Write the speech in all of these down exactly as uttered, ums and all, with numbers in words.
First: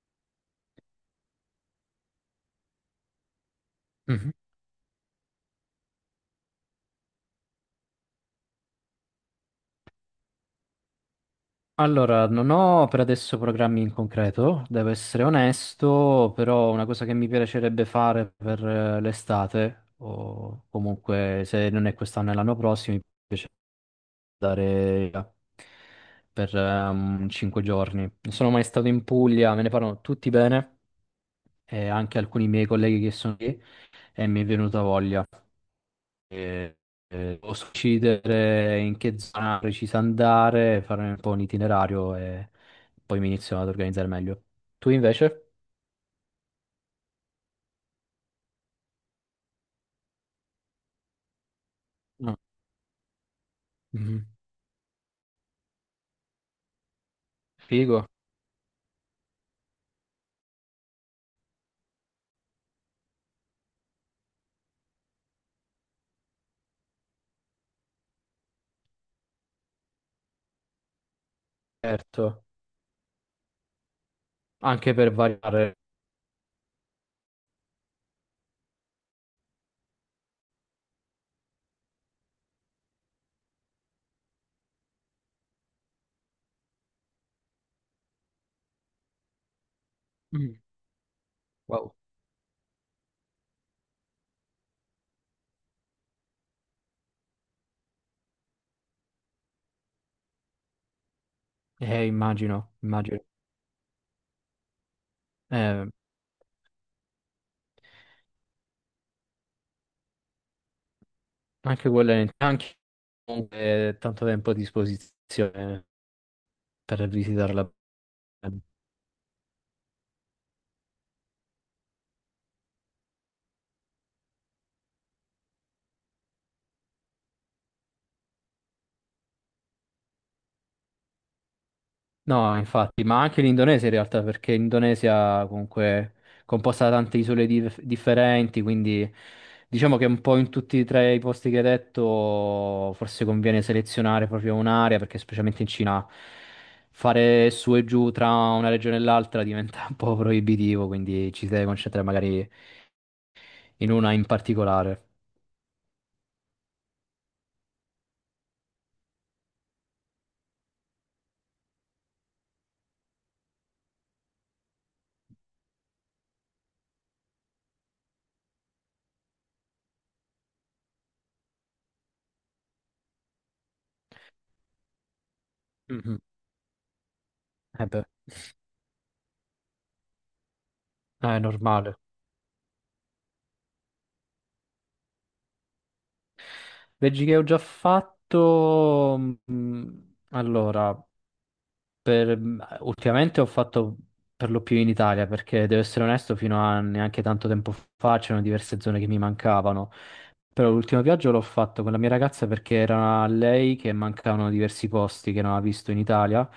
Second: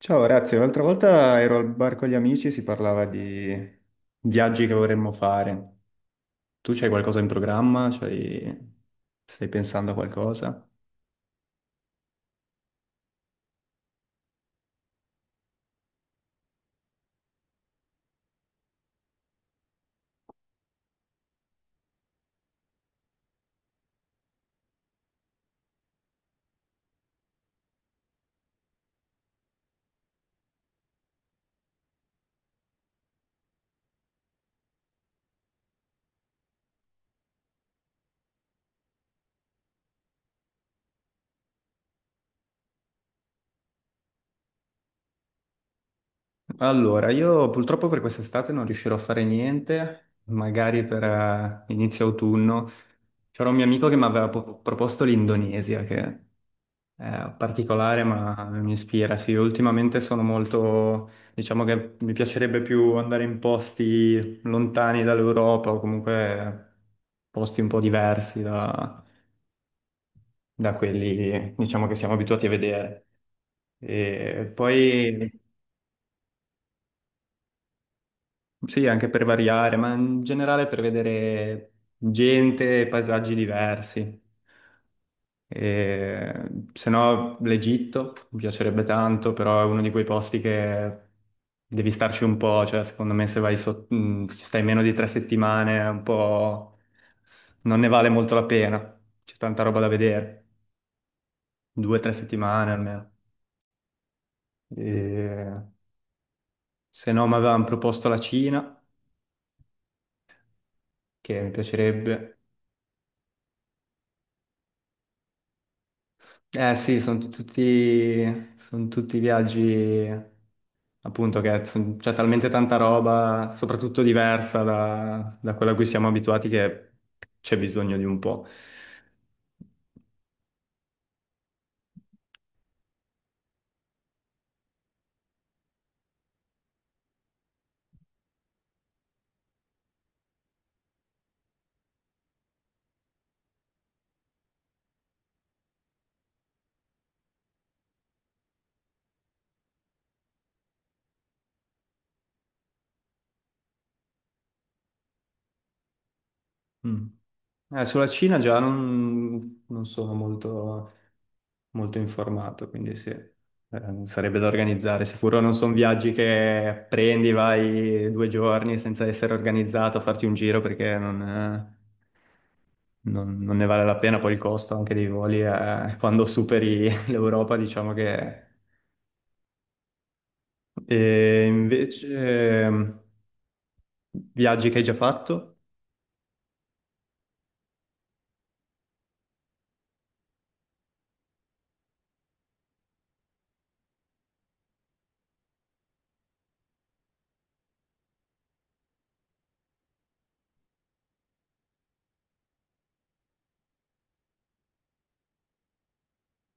Ciao, grazie. L'altra volta ero al bar con gli amici e si parlava di Mhm. viaggi che vorremmo fare. Tu c'hai qualcosa in programma? C'hai- Stai pensando a qualcosa? Allora, non ho per adesso programmi in concreto, devo essere onesto, però una cosa che mi piacerebbe fare per eh, l'estate, o comunque se non è quest'anno e l'anno prossimo, mi piace andare via per ehm, cinque giorni. Non sono mai stato in Puglia, me ne parlano tutti bene, e anche alcuni miei colleghi che sono lì, e mi è venuta voglia. eh, eh, Posso decidere in che zona precisa andare, fare un po' un itinerario e poi mi inizio ad organizzare meglio. Tu invece? Allora, io purtroppo per quest'estate non riuscirò a fare niente, magari per eh, inizio No. autunno. C'era un mio amico che mi Mhm. aveva po- proposto l'Indonesia, che è particolare Figo, ma mi ispira. Sì, ultimamente sono molto, diciamo che mi piacerebbe più andare in posti lontani dall'Europa o comunque posti un po' diversi da, da quelli, diciamo, che siamo certo, abituati a vedere. E anche per poi. variare. Sì, anche per variare, ma in generale per vedere gente e paesaggi diversi. E, se no, l'Egitto mi piacerebbe tanto, però è uno di quei posti Mm. che devi Wow. starci un po', cioè secondo me se vai so- mh, ci stai meno di tre settimane, è un po', non ne vale molto la pena, c'è tanta roba da vedere, due o Eh, tre settimane immagino, almeno. immagino. E, Eh, se no, mi avevano proposto la Cina, che mi anche quello è piacerebbe. anche comunque tanto tempo a disposizione Eh sì, per sono visitarla. tutti, son tutti viaggi appunto che son- c'è talmente tanta roba, soprattutto diversa da, da quella a cui siamo abituati, che c'è bisogno di un po'. No, infatti, ma anche l'Indonesia in realtà, perché l'Indonesia comunque è composta da tante isole dif- differenti, quindi diciamo che un po' in tutti e tre i posti che hai detto forse conviene selezionare proprio un'area, perché specialmente in Cina fare su e giù tra una regione e l'altra diventa un po' proibitivo, quindi ci si deve concentrare magari in una in particolare. Mm. Eh, sulla Cina già non, non sono molto, molto informato, quindi sì, eh, sarebbe da organizzare. Sicuro non sono viaggi che prendi, vai due giorni senza essere organizzato a farti un giro perché non, eh, non, non ne vale la pena, poi il costo anche dei voli è- Mhm. quando superi l'Europa, Eh diciamo beh, che. è E normale. invece, ehm, viaggi che hai già fatto? Veggi che ho già fatto. mm, Allora. Per- ultimamente ho fatto per lo più in Italia, perché devo essere onesto, fino a neanche tanto tempo fa c'erano diverse zone che mi mancavano. Però l'ultimo viaggio l'ho fatto con la mia ragazza perché era a lei che mancavano diversi posti che non ha visto in Italia.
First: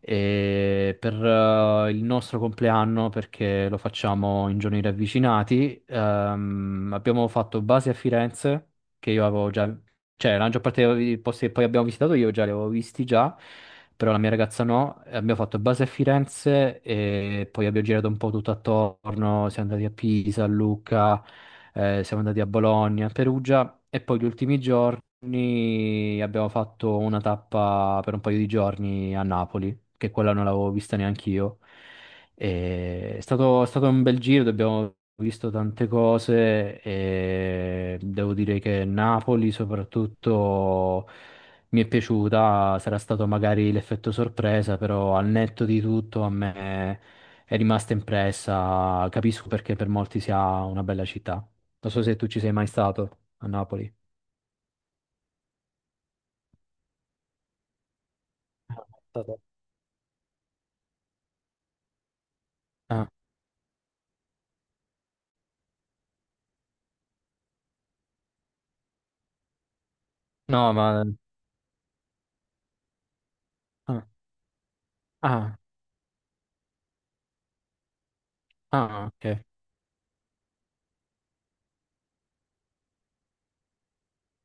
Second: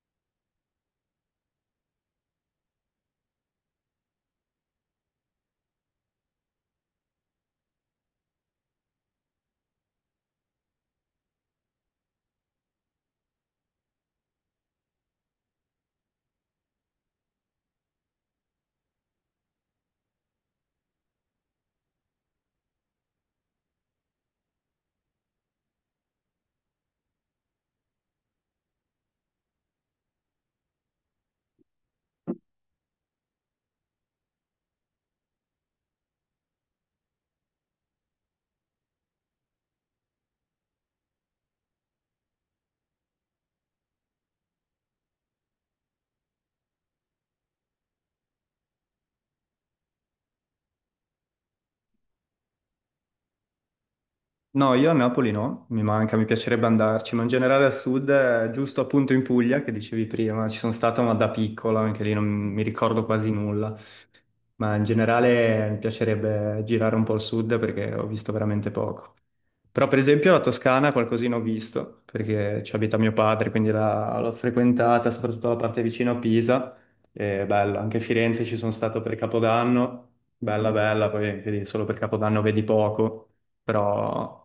E per eh, il nostro compleanno, perché lo facciamo in giorni ravvicinati, ehm, abbiamo fatto base a Firenze, che io avevo già, cioè, la maggior parte dei posti che poi abbiamo visitato io già li avevo visti già, però la mia ragazza no. E abbiamo fatto base a Firenze e poi abbiamo girato un po' tutto attorno. Siamo andati a Pisa, a Lucca, eh, siamo andati a Bologna, a Perugia e poi gli ultimi giorni abbiamo fatto una tappa per un paio di giorni a Napoli, che quella non l'avevo vista neanche io. E È stato, è stato un bel giro, abbiamo visto tante cose e devo dire che Napoli soprattutto mi è piaciuta, sarà stato magari l'effetto sorpresa, però al netto di tutto a me è rimasta impressa, capisco perché per molti sia una bella città. Non so se tu ci sei mai stato a Napoli. No, io a Napoli no, mi manca, mi piacerebbe andarci, ma in generale al sud, eh, È giusto appunto in stato- Puglia, che dicevi prima, ci sono stato ma da piccola, anche lì non mi ricordo Ah, quasi nulla, ma in generale mi piacerebbe girare un po' il sud perché ho visto veramente poco. Però per esempio la no, Toscana ma... qualcosina ho visto, perché ci abita mio padre, quindi Ah, la- l'ho frequentata, soprattutto la ah, parte vicino a Pisa. È bella, anche Firenze ci sono stato ah, per ok. Capodanno, bella bella, poi anche lì solo per Capodanno vedi poco, però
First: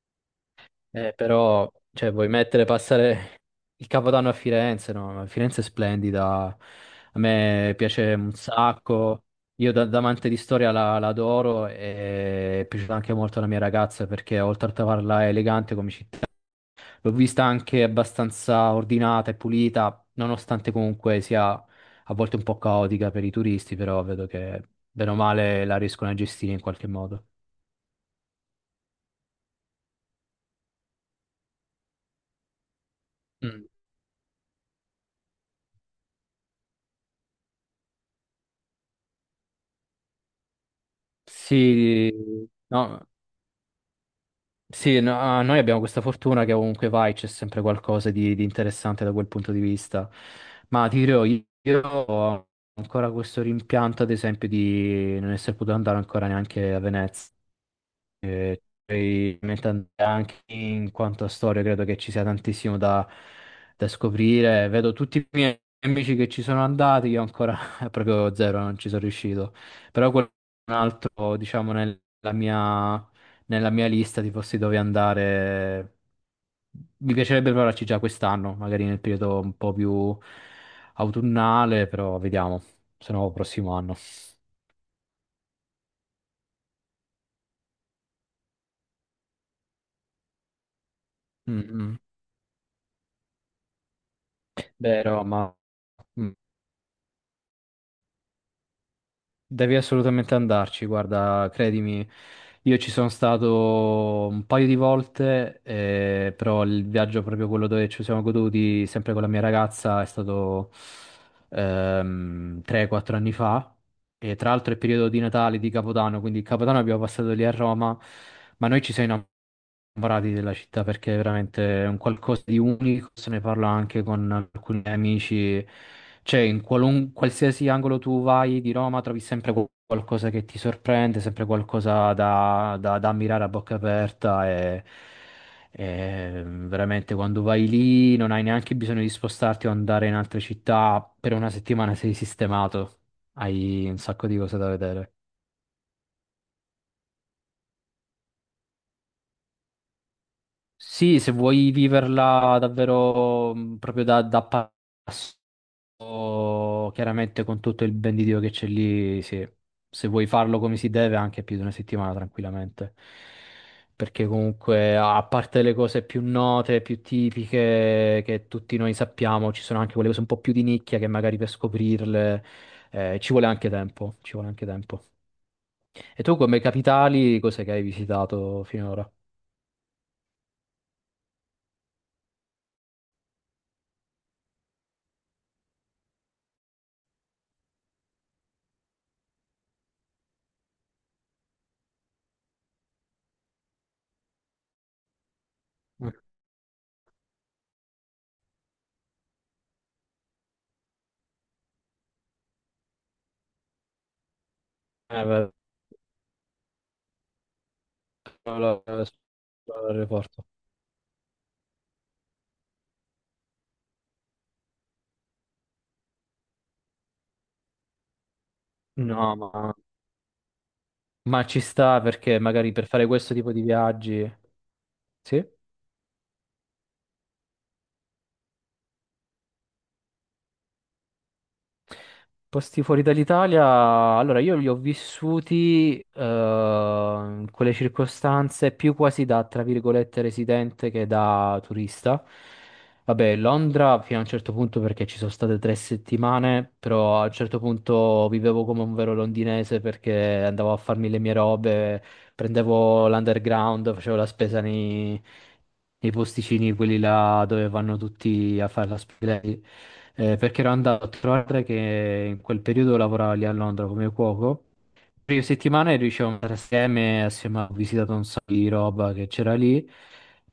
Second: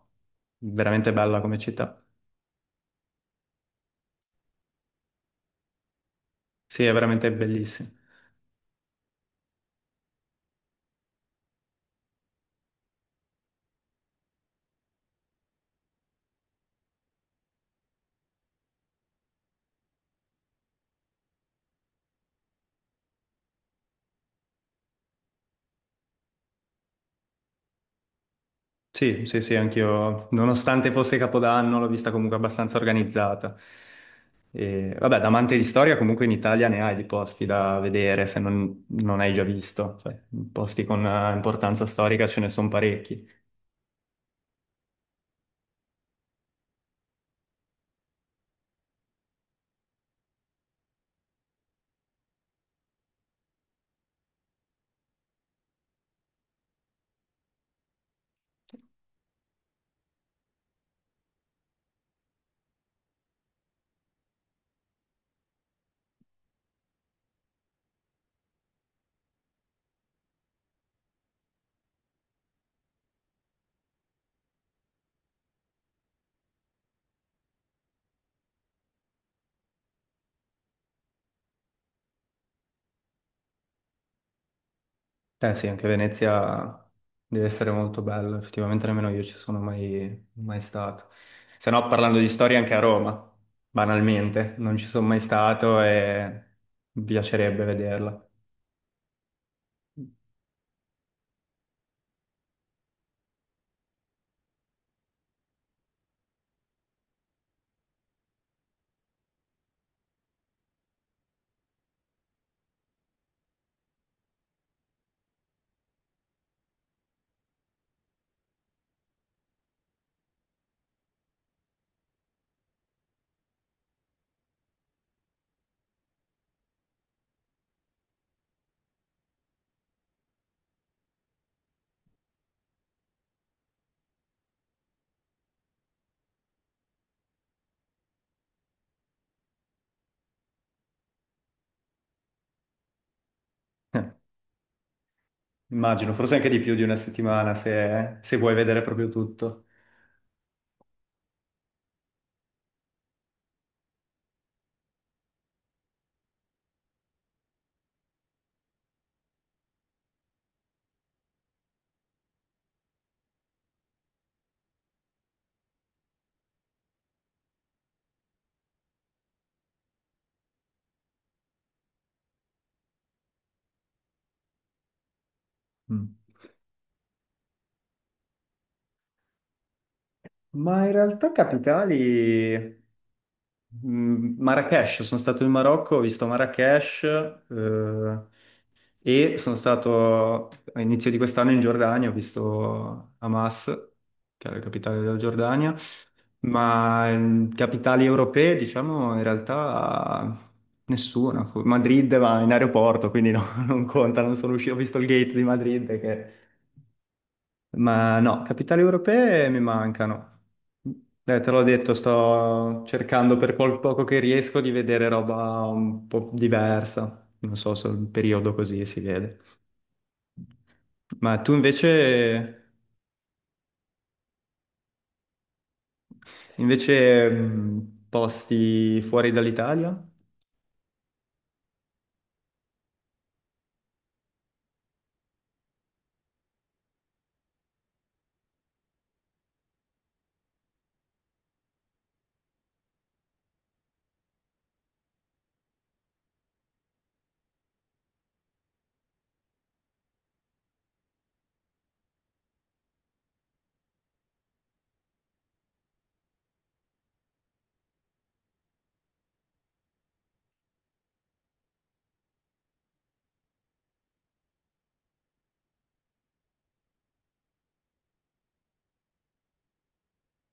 veramente Eh, bella come però, città. cioè, vuoi mettere, passare il Capodanno a Firenze, no? Firenze è splendida, Sì, è a veramente me bellissima. piace un sacco, io da, da amante di storia la, la adoro e è piaciuta anche molto alla mia ragazza perché oltre a trovarla elegante come città, l'ho vista anche abbastanza ordinata e pulita, nonostante comunque sia a volte un po' caotica per i turisti, però vedo che bene o male la riescono a gestire in qualche modo. Sì, sì, sì, anch'io, nonostante fosse Capodanno, l'ho vista comunque abbastanza organizzata. Mm. E, vabbè, da amante di storia, comunque in Italia ne hai di posti da vedere, se non, non hai già visto. Cioè, posti con eh, importanza Sì, storica ce ne sono no, parecchi. Sì, no- ah, noi abbiamo questa fortuna che ovunque vai c'è sempre qualcosa di, di interessante da quel punto di vista. Ma ti dirò, io, io ho ancora questo rimpianto, ad esempio, di non essere potuto andare ancora neanche a Venezia. Poi, mentre anche in quanto a storia credo che ci sia tantissimo da, da scoprire. Vedo tutti i miei amici che ci sono andati, io ancora proprio zero, non ci sono riuscito. Però quel- un altro, diciamo, nella mia, nella mia lista di posti dove andare, mi piacerebbe provarci già quest'anno, magari nel periodo un po' più autunnale, però vediamo, se no prossimo anno. Eh sì, anche Venezia deve essere molto bella, effettivamente nemmeno io ci sono mai, mai stato. Mm, Se no, mm. parlando di storia, anche a Roma, banalmente, non ci Beh, sono mai Roma. stato Mm. e mi piacerebbe vederla. Devi assolutamente andarci, guarda, credimi, io ci sono stato un paio di volte, eh, però il viaggio proprio quello dove ci siamo goduti sempre con la mia ragazza è stato ehm, tre quattro anni fa e tra l'altro è periodo di Natale, di Capodanno, quindi il Capodanno abbiamo passato lì a Roma, ma noi ci siamo parati della città perché è veramente un qualcosa di unico, se ne parla anche con alcuni amici, cioè in qualun- qualsiasi angolo tu vai di Roma trovi sempre qual- qualcosa che ti sorprende, sempre qualcosa da, da- da ammirare a bocca aperta e, e veramente quando vai lì non hai neanche bisogno di spostarti o andare in altre città, per una settimana sei sistemato, hai un Eh, sacco di cose da vedere. immagino, forse anche di più di una settimana se, se vuoi vedere proprio tutto. Sì, se vuoi viverla davvero mh, proprio da, da passo, chiaramente con tutto il ben di Dio che c'è lì, sì. Se vuoi farlo come si deve, anche più di una settimana tranquillamente. Perché comunque, a parte le cose più note, più tipiche che tutti noi sappiamo, ci sono anche quelle cose un po' più di nicchia che magari per scoprirle, eh, ci vuole anche tempo, ci vuole anche tempo. Mm. E tu come capitali, cos'è che hai visitato finora? Ma in realtà capitali, mm, Marrakesh, sono stato in Marocco, ho visto Marrakesh, eh, e sono stato all'inizio di quest'anno in Giordania, ho visto Hamas, che è la capitale della Giordania, Mm. ma ehm, capitali europee, diciamo, in realtà nessuna. Madrid va in aeroporto, quindi no, non conta, non sono uscito, ho visto il Eh, gate di beh, Madrid, che- ma no, capitali la- europee mi la- mancano. l'aeroporto. Eh, te l'ho detto, sto cercando per quel poco che riesco di vedere roba un po' diversa. Non so se il periodo così si No, vede. ma... Ma ma tu ci sta perché magari per invece, fare questo tipo di viaggi, sì. invece mh, posti fuori dall'Italia? Posti fuori dall'Italia, allora io li ho vissuti eh, in quelle circostanze più quasi da, tra virgolette, residente che da turista. Vabbè, Londra fino a un certo punto perché ci sono state tre settimane, però a un certo punto vivevo come un vero londinese perché andavo a farmi le mie robe, prendevo l'underground, facevo la spesa nei, nei posticini, quelli là dove vanno tutti a fare la spesa. Eh, perché ero andato a trovare che in quel periodo lavoravo lì a Londra come cuoco, prime settimane riuscivamo a stare assieme, assieme ho visitato un sacco di roba che c'era lì,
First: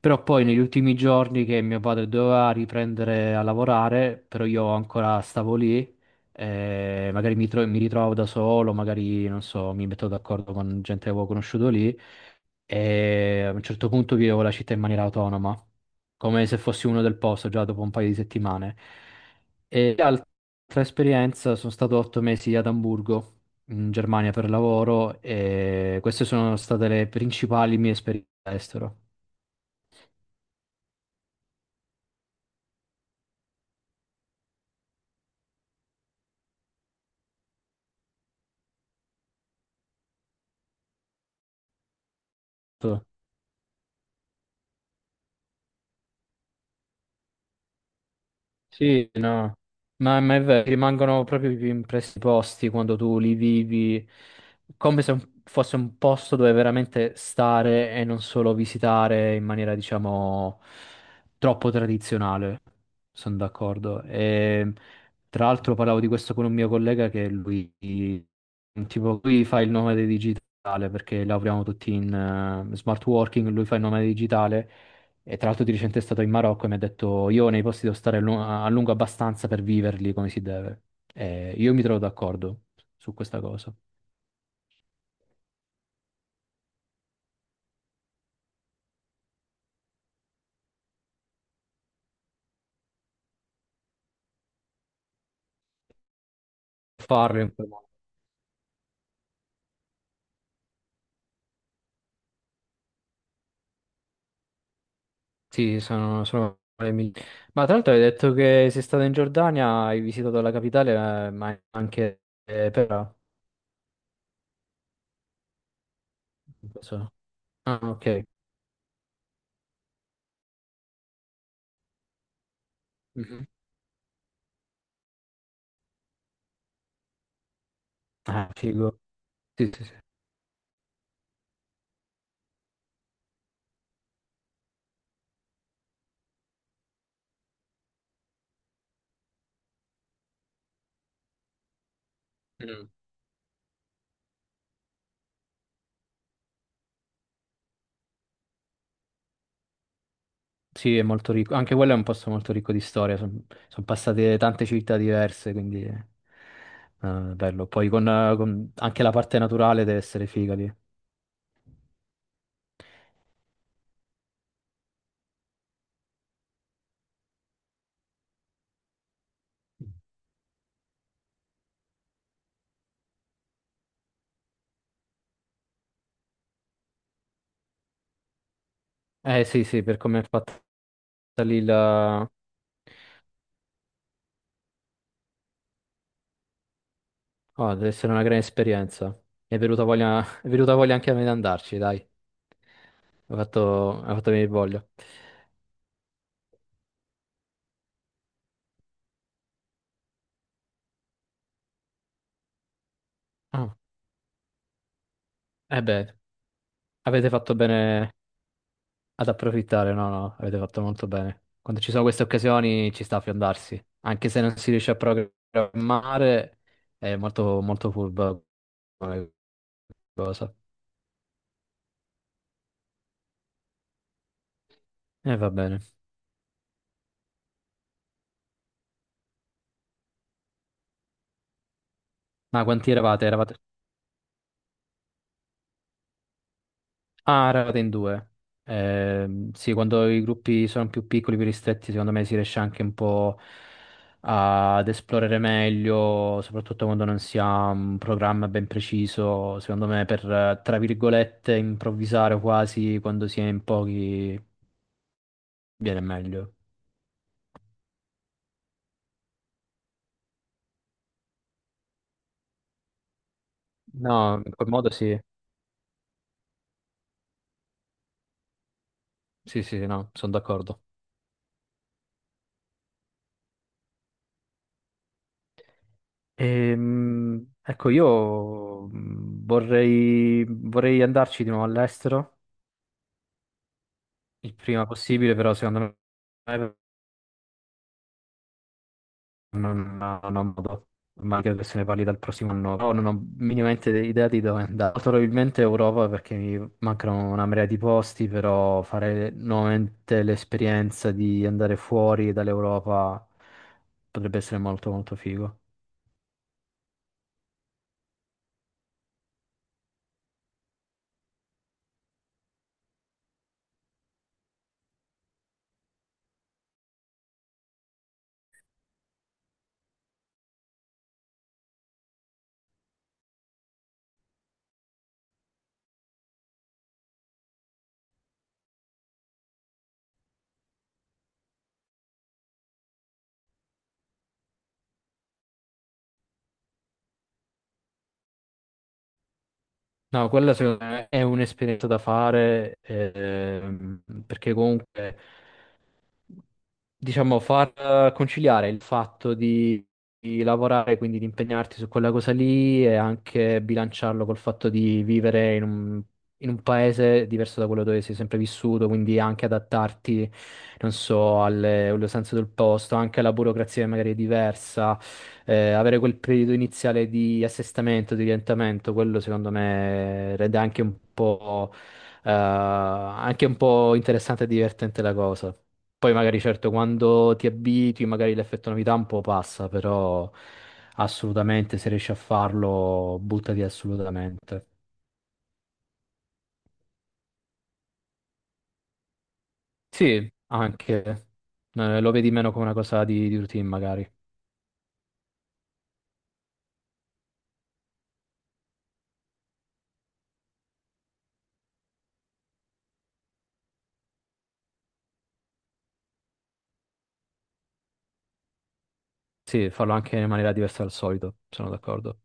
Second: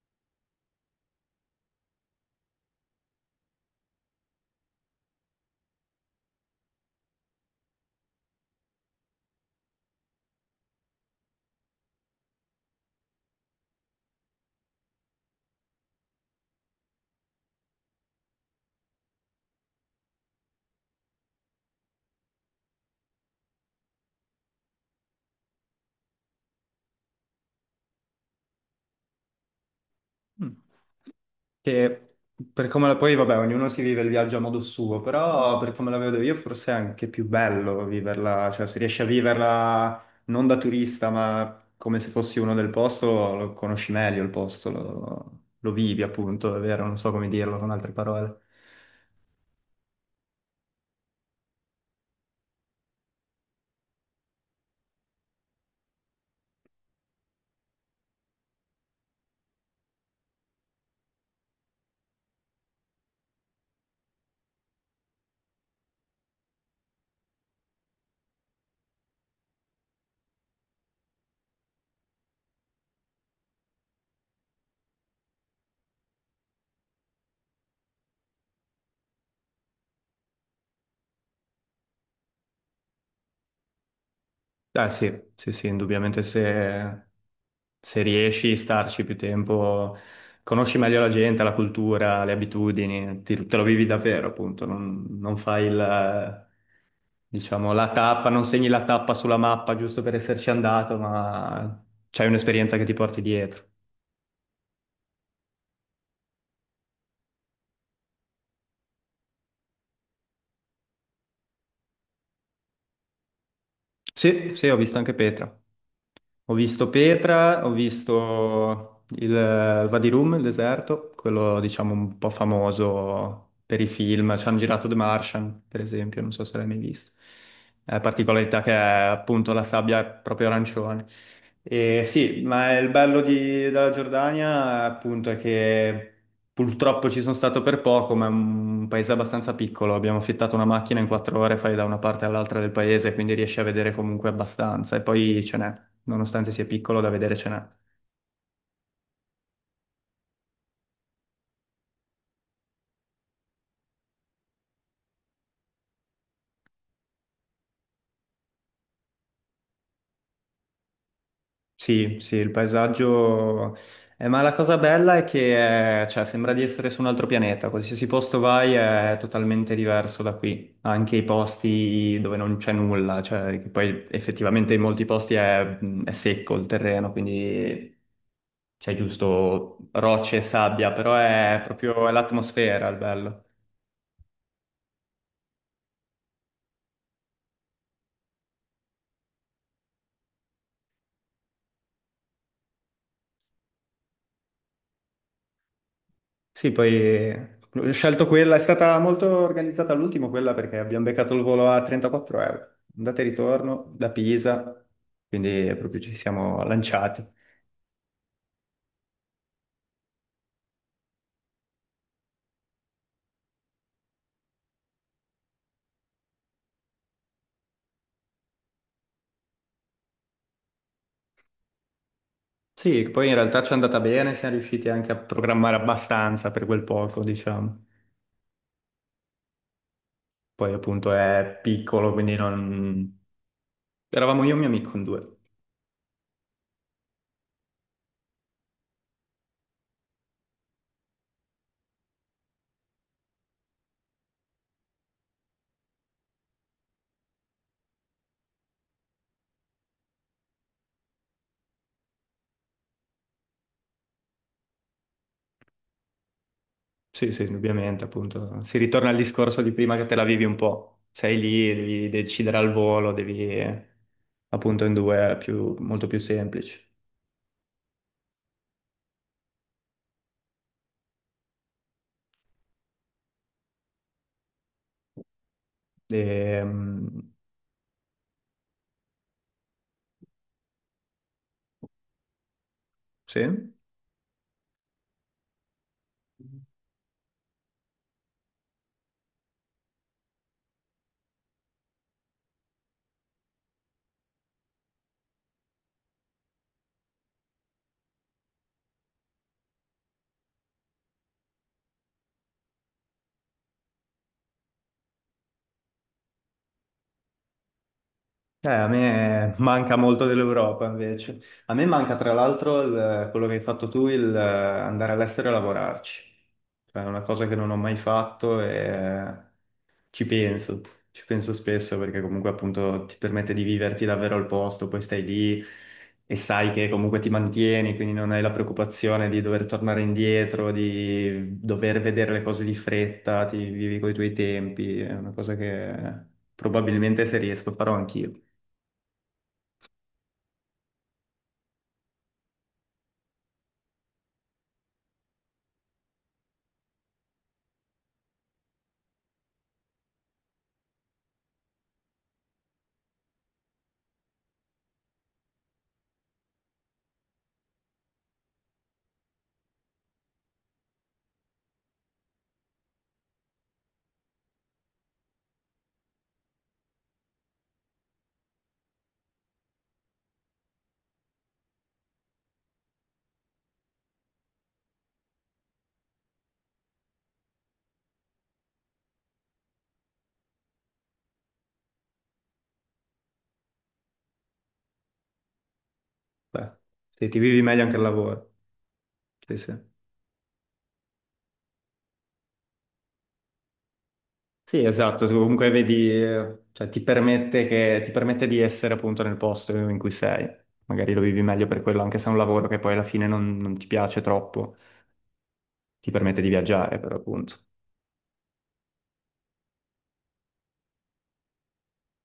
però poi negli ultimi giorni che mio padre doveva riprendere a lavorare, però io ancora stavo lì, eh, magari mi, tro- mi ritrovavo da solo, magari non so, mi metto d'accordo con gente che avevo conosciuto lì e a un certo punto vivevo la città in maniera autonoma, come se fossi uno del posto già dopo un paio di settimane. E l'altra esperienza sono stato otto mesi ad Amburgo in Germania per lavoro e queste sono state le principali mie esperienze all'estero. Mm. Che per come la poi, vabbè, ognuno si vive il viaggio a modo suo, però per come la vedo io forse è anche più bello viverla, cioè se riesci a viverla non da turista, ma come se fossi uno del Tu? posto, lo conosci meglio il posto, lo, lo vivi appunto, è vero, non so come dirlo con altre parole. Sì, no, ma, ma è vero, rimangono proprio più impressi i posti quando tu li vivi, come se un- fosse un posto dove veramente stare e non solo visitare in maniera, diciamo, troppo tradizionale. Sono d'accordo. E, tra l'altro parlavo di questo con un mio collega che lui, tipo, lui fa il nomade digitale perché lavoriamo tutti in eh, smart working, lui fa il nomade digitale e tra l'altro di recente è stato in Marocco e mi ha detto io nei posti devo stare a lu- a lungo abbastanza per viverli come si deve. E io mi trovo d'accordo su questa cosa. Ah, sì, sì, sì, indubbiamente se, se riesci a starci più tempo, conosci meglio la gente, la cultura, le abitudini, ti- te lo vivi davvero, appunto, non, non fai il, Farlo in quel diciamo, modo. la tappa, non segni la tappa sulla mappa giusto per esserci andato, ma c'hai un'esperienza che ti porti dietro. Sì, sono, sono le migliori. Ma tra l'altro hai detto che sei stato in Giordania, hai visitato la capitale, eh, ma anche eh, Pera. Sì, sì, ho visto anche Petra. Ho Non visto so. Petra, ho Ah, ok. visto il il Vadirum, il deserto, quello diciamo un po' Mhm. famoso per i film. Ci hanno girato The Martian, per esempio, non so se l'hai mai visto. La Ah, particolarità che è figo. appunto la Sì, sì, sì. sabbia è proprio arancione. E sì, ma il bello di- della Giordania appunto è che purtroppo ci sono stato per poco, ma è un paese abbastanza piccolo. Abbiamo affittato una macchina in quattro ore, fai da una parte all'altra del Mm. paese, quindi riesci a vedere comunque abbastanza. E poi ce n'è, nonostante sia piccolo, da vedere ce n'è. Sì, è molto ricco. Anche quello è un posto molto ricco di storia. Sono passate tante città diverse, quindi eh, bello. Poi con, eh, con- anche la parte naturale deve essere figa lì. Sì, sì, il paesaggio. Eh, ma la cosa bella è che eh, cioè, sembra di essere su un altro pianeta, qualsiasi posto vai è totalmente diverso da qui, anche i posti dove non c'è nulla, cioè, che poi effettivamente in molti posti è, è secco il terreno, quindi c'è Eh sì, giusto sì, per come è rocce e fatta sabbia, però è lì proprio è la... l'atmosfera il bello. oh, deve essere una gran esperienza. Mi è venuta voglia, è venuta voglia anche a me di andarci, dai. Ha fatto, ha fatto venire voglia. Sì, poi eh, ho scelto quella, è stata molto organizzata all'ultimo quella perché abbiamo beccato il volo a trentaquattro euro, andata e Ah, ritorno da Pisa, quindi eh proprio ci beh, siamo lanciati. avete fatto bene ad approfittare, no, no, avete fatto molto bene. Quando ci sono queste occasioni ci sta a fiondarsi, anche se non si riesce a programmare, è molto, molto furbo come cosa. Sì, poi in realtà ci è andata bene, siamo riusciti anche a E va programmare bene. abbastanza per quel poco, diciamo. Poi appunto è piccolo, quindi Ma quanti non. eravate? Eravate Eravamo io e mio amico in due. Ah, Raten due. Ehm, sì, quando i gruppi sono più piccoli, più ristretti, secondo me si riesce anche un po' ad esplorare meglio, soprattutto quando non si ha un programma ben preciso. Secondo me, per, eh, tra virgolette, improvvisare quasi quando si è in pochi viene meglio. Sì, sì, indubbiamente, appunto. Si ritorna al discorso di prima che te la vivi un po'. Sei lì, devi decidere al volo, devi eh, No, in quel appunto modo in due sì. è più, molto più semplici. Sì, sì, sì, no, sono d'accordo. E, mm, Ehm, ecco, io mm, vorrei, vorrei andarci di nuovo all'estero. sì. Il prima possibile, però secondo me non, non ho modo, ma credo che se ne parli dal prossimo anno, però non ho minimamente idea di dove andare. Molto probabilmente Europa perché mi mancano una marea di posti, però fare nuovamente l'esperienza di andare fuori dall'Europa potrebbe essere molto molto figo. Eh, a me manca molto dell'Europa invece. A me manca tra l'altro il- quello che hai fatto tu, il eh, andare all'estero e lavorarci. Cioè, è una cosa che non ho mai fatto e ci penso, ci penso spesso perché comunque appunto ti permette di viverti davvero al posto, poi stai lì e sai che comunque ti mantieni, quindi non hai la preoccupazione di dover tornare indietro, di dover vedere le cose di fretta, ti vivi coi tuoi tempi, è una cosa che probabilmente se riesco farò anch'io. No, quella secondo me è un'esperienza da fare ehm, perché comunque diciamo, far eh, conciliare il fatto di, di lavorare, quindi di impegnarti su quella cosa lì e anche bilanciarlo col fatto di vivere in un, in un, paese diverso da quello dove sei sempre vissuto, quindi anche adattarti, non so, alle, alle usanze del posto, anche alla burocrazia che magari è diversa, eh, avere quel periodo iniziale di assestamento, di orientamento, quello secondo me rende anche un po', eh, anche un po' interessante e divertente la cosa. Poi magari certo quando ti abitui magari l'effetto novità un po' passa, però assolutamente se riesci a farlo buttati assolutamente. Beh, se ti vivi meglio anche al lavoro. Sì, sì. Sì, anche eh, lo vedi meno come una cosa di, di routine magari. Sì, esatto, comunque vedi, eh, cioè, ti permette che, ti permette di essere appunto nel posto in cui sei. Magari lo vivi meglio per quello, anche se è un lavoro che poi alla fine non, non ti piace troppo, ti permette di viaggiare, per appunto. Sì, farlo anche in maniera diversa dal solito, sono d'accordo.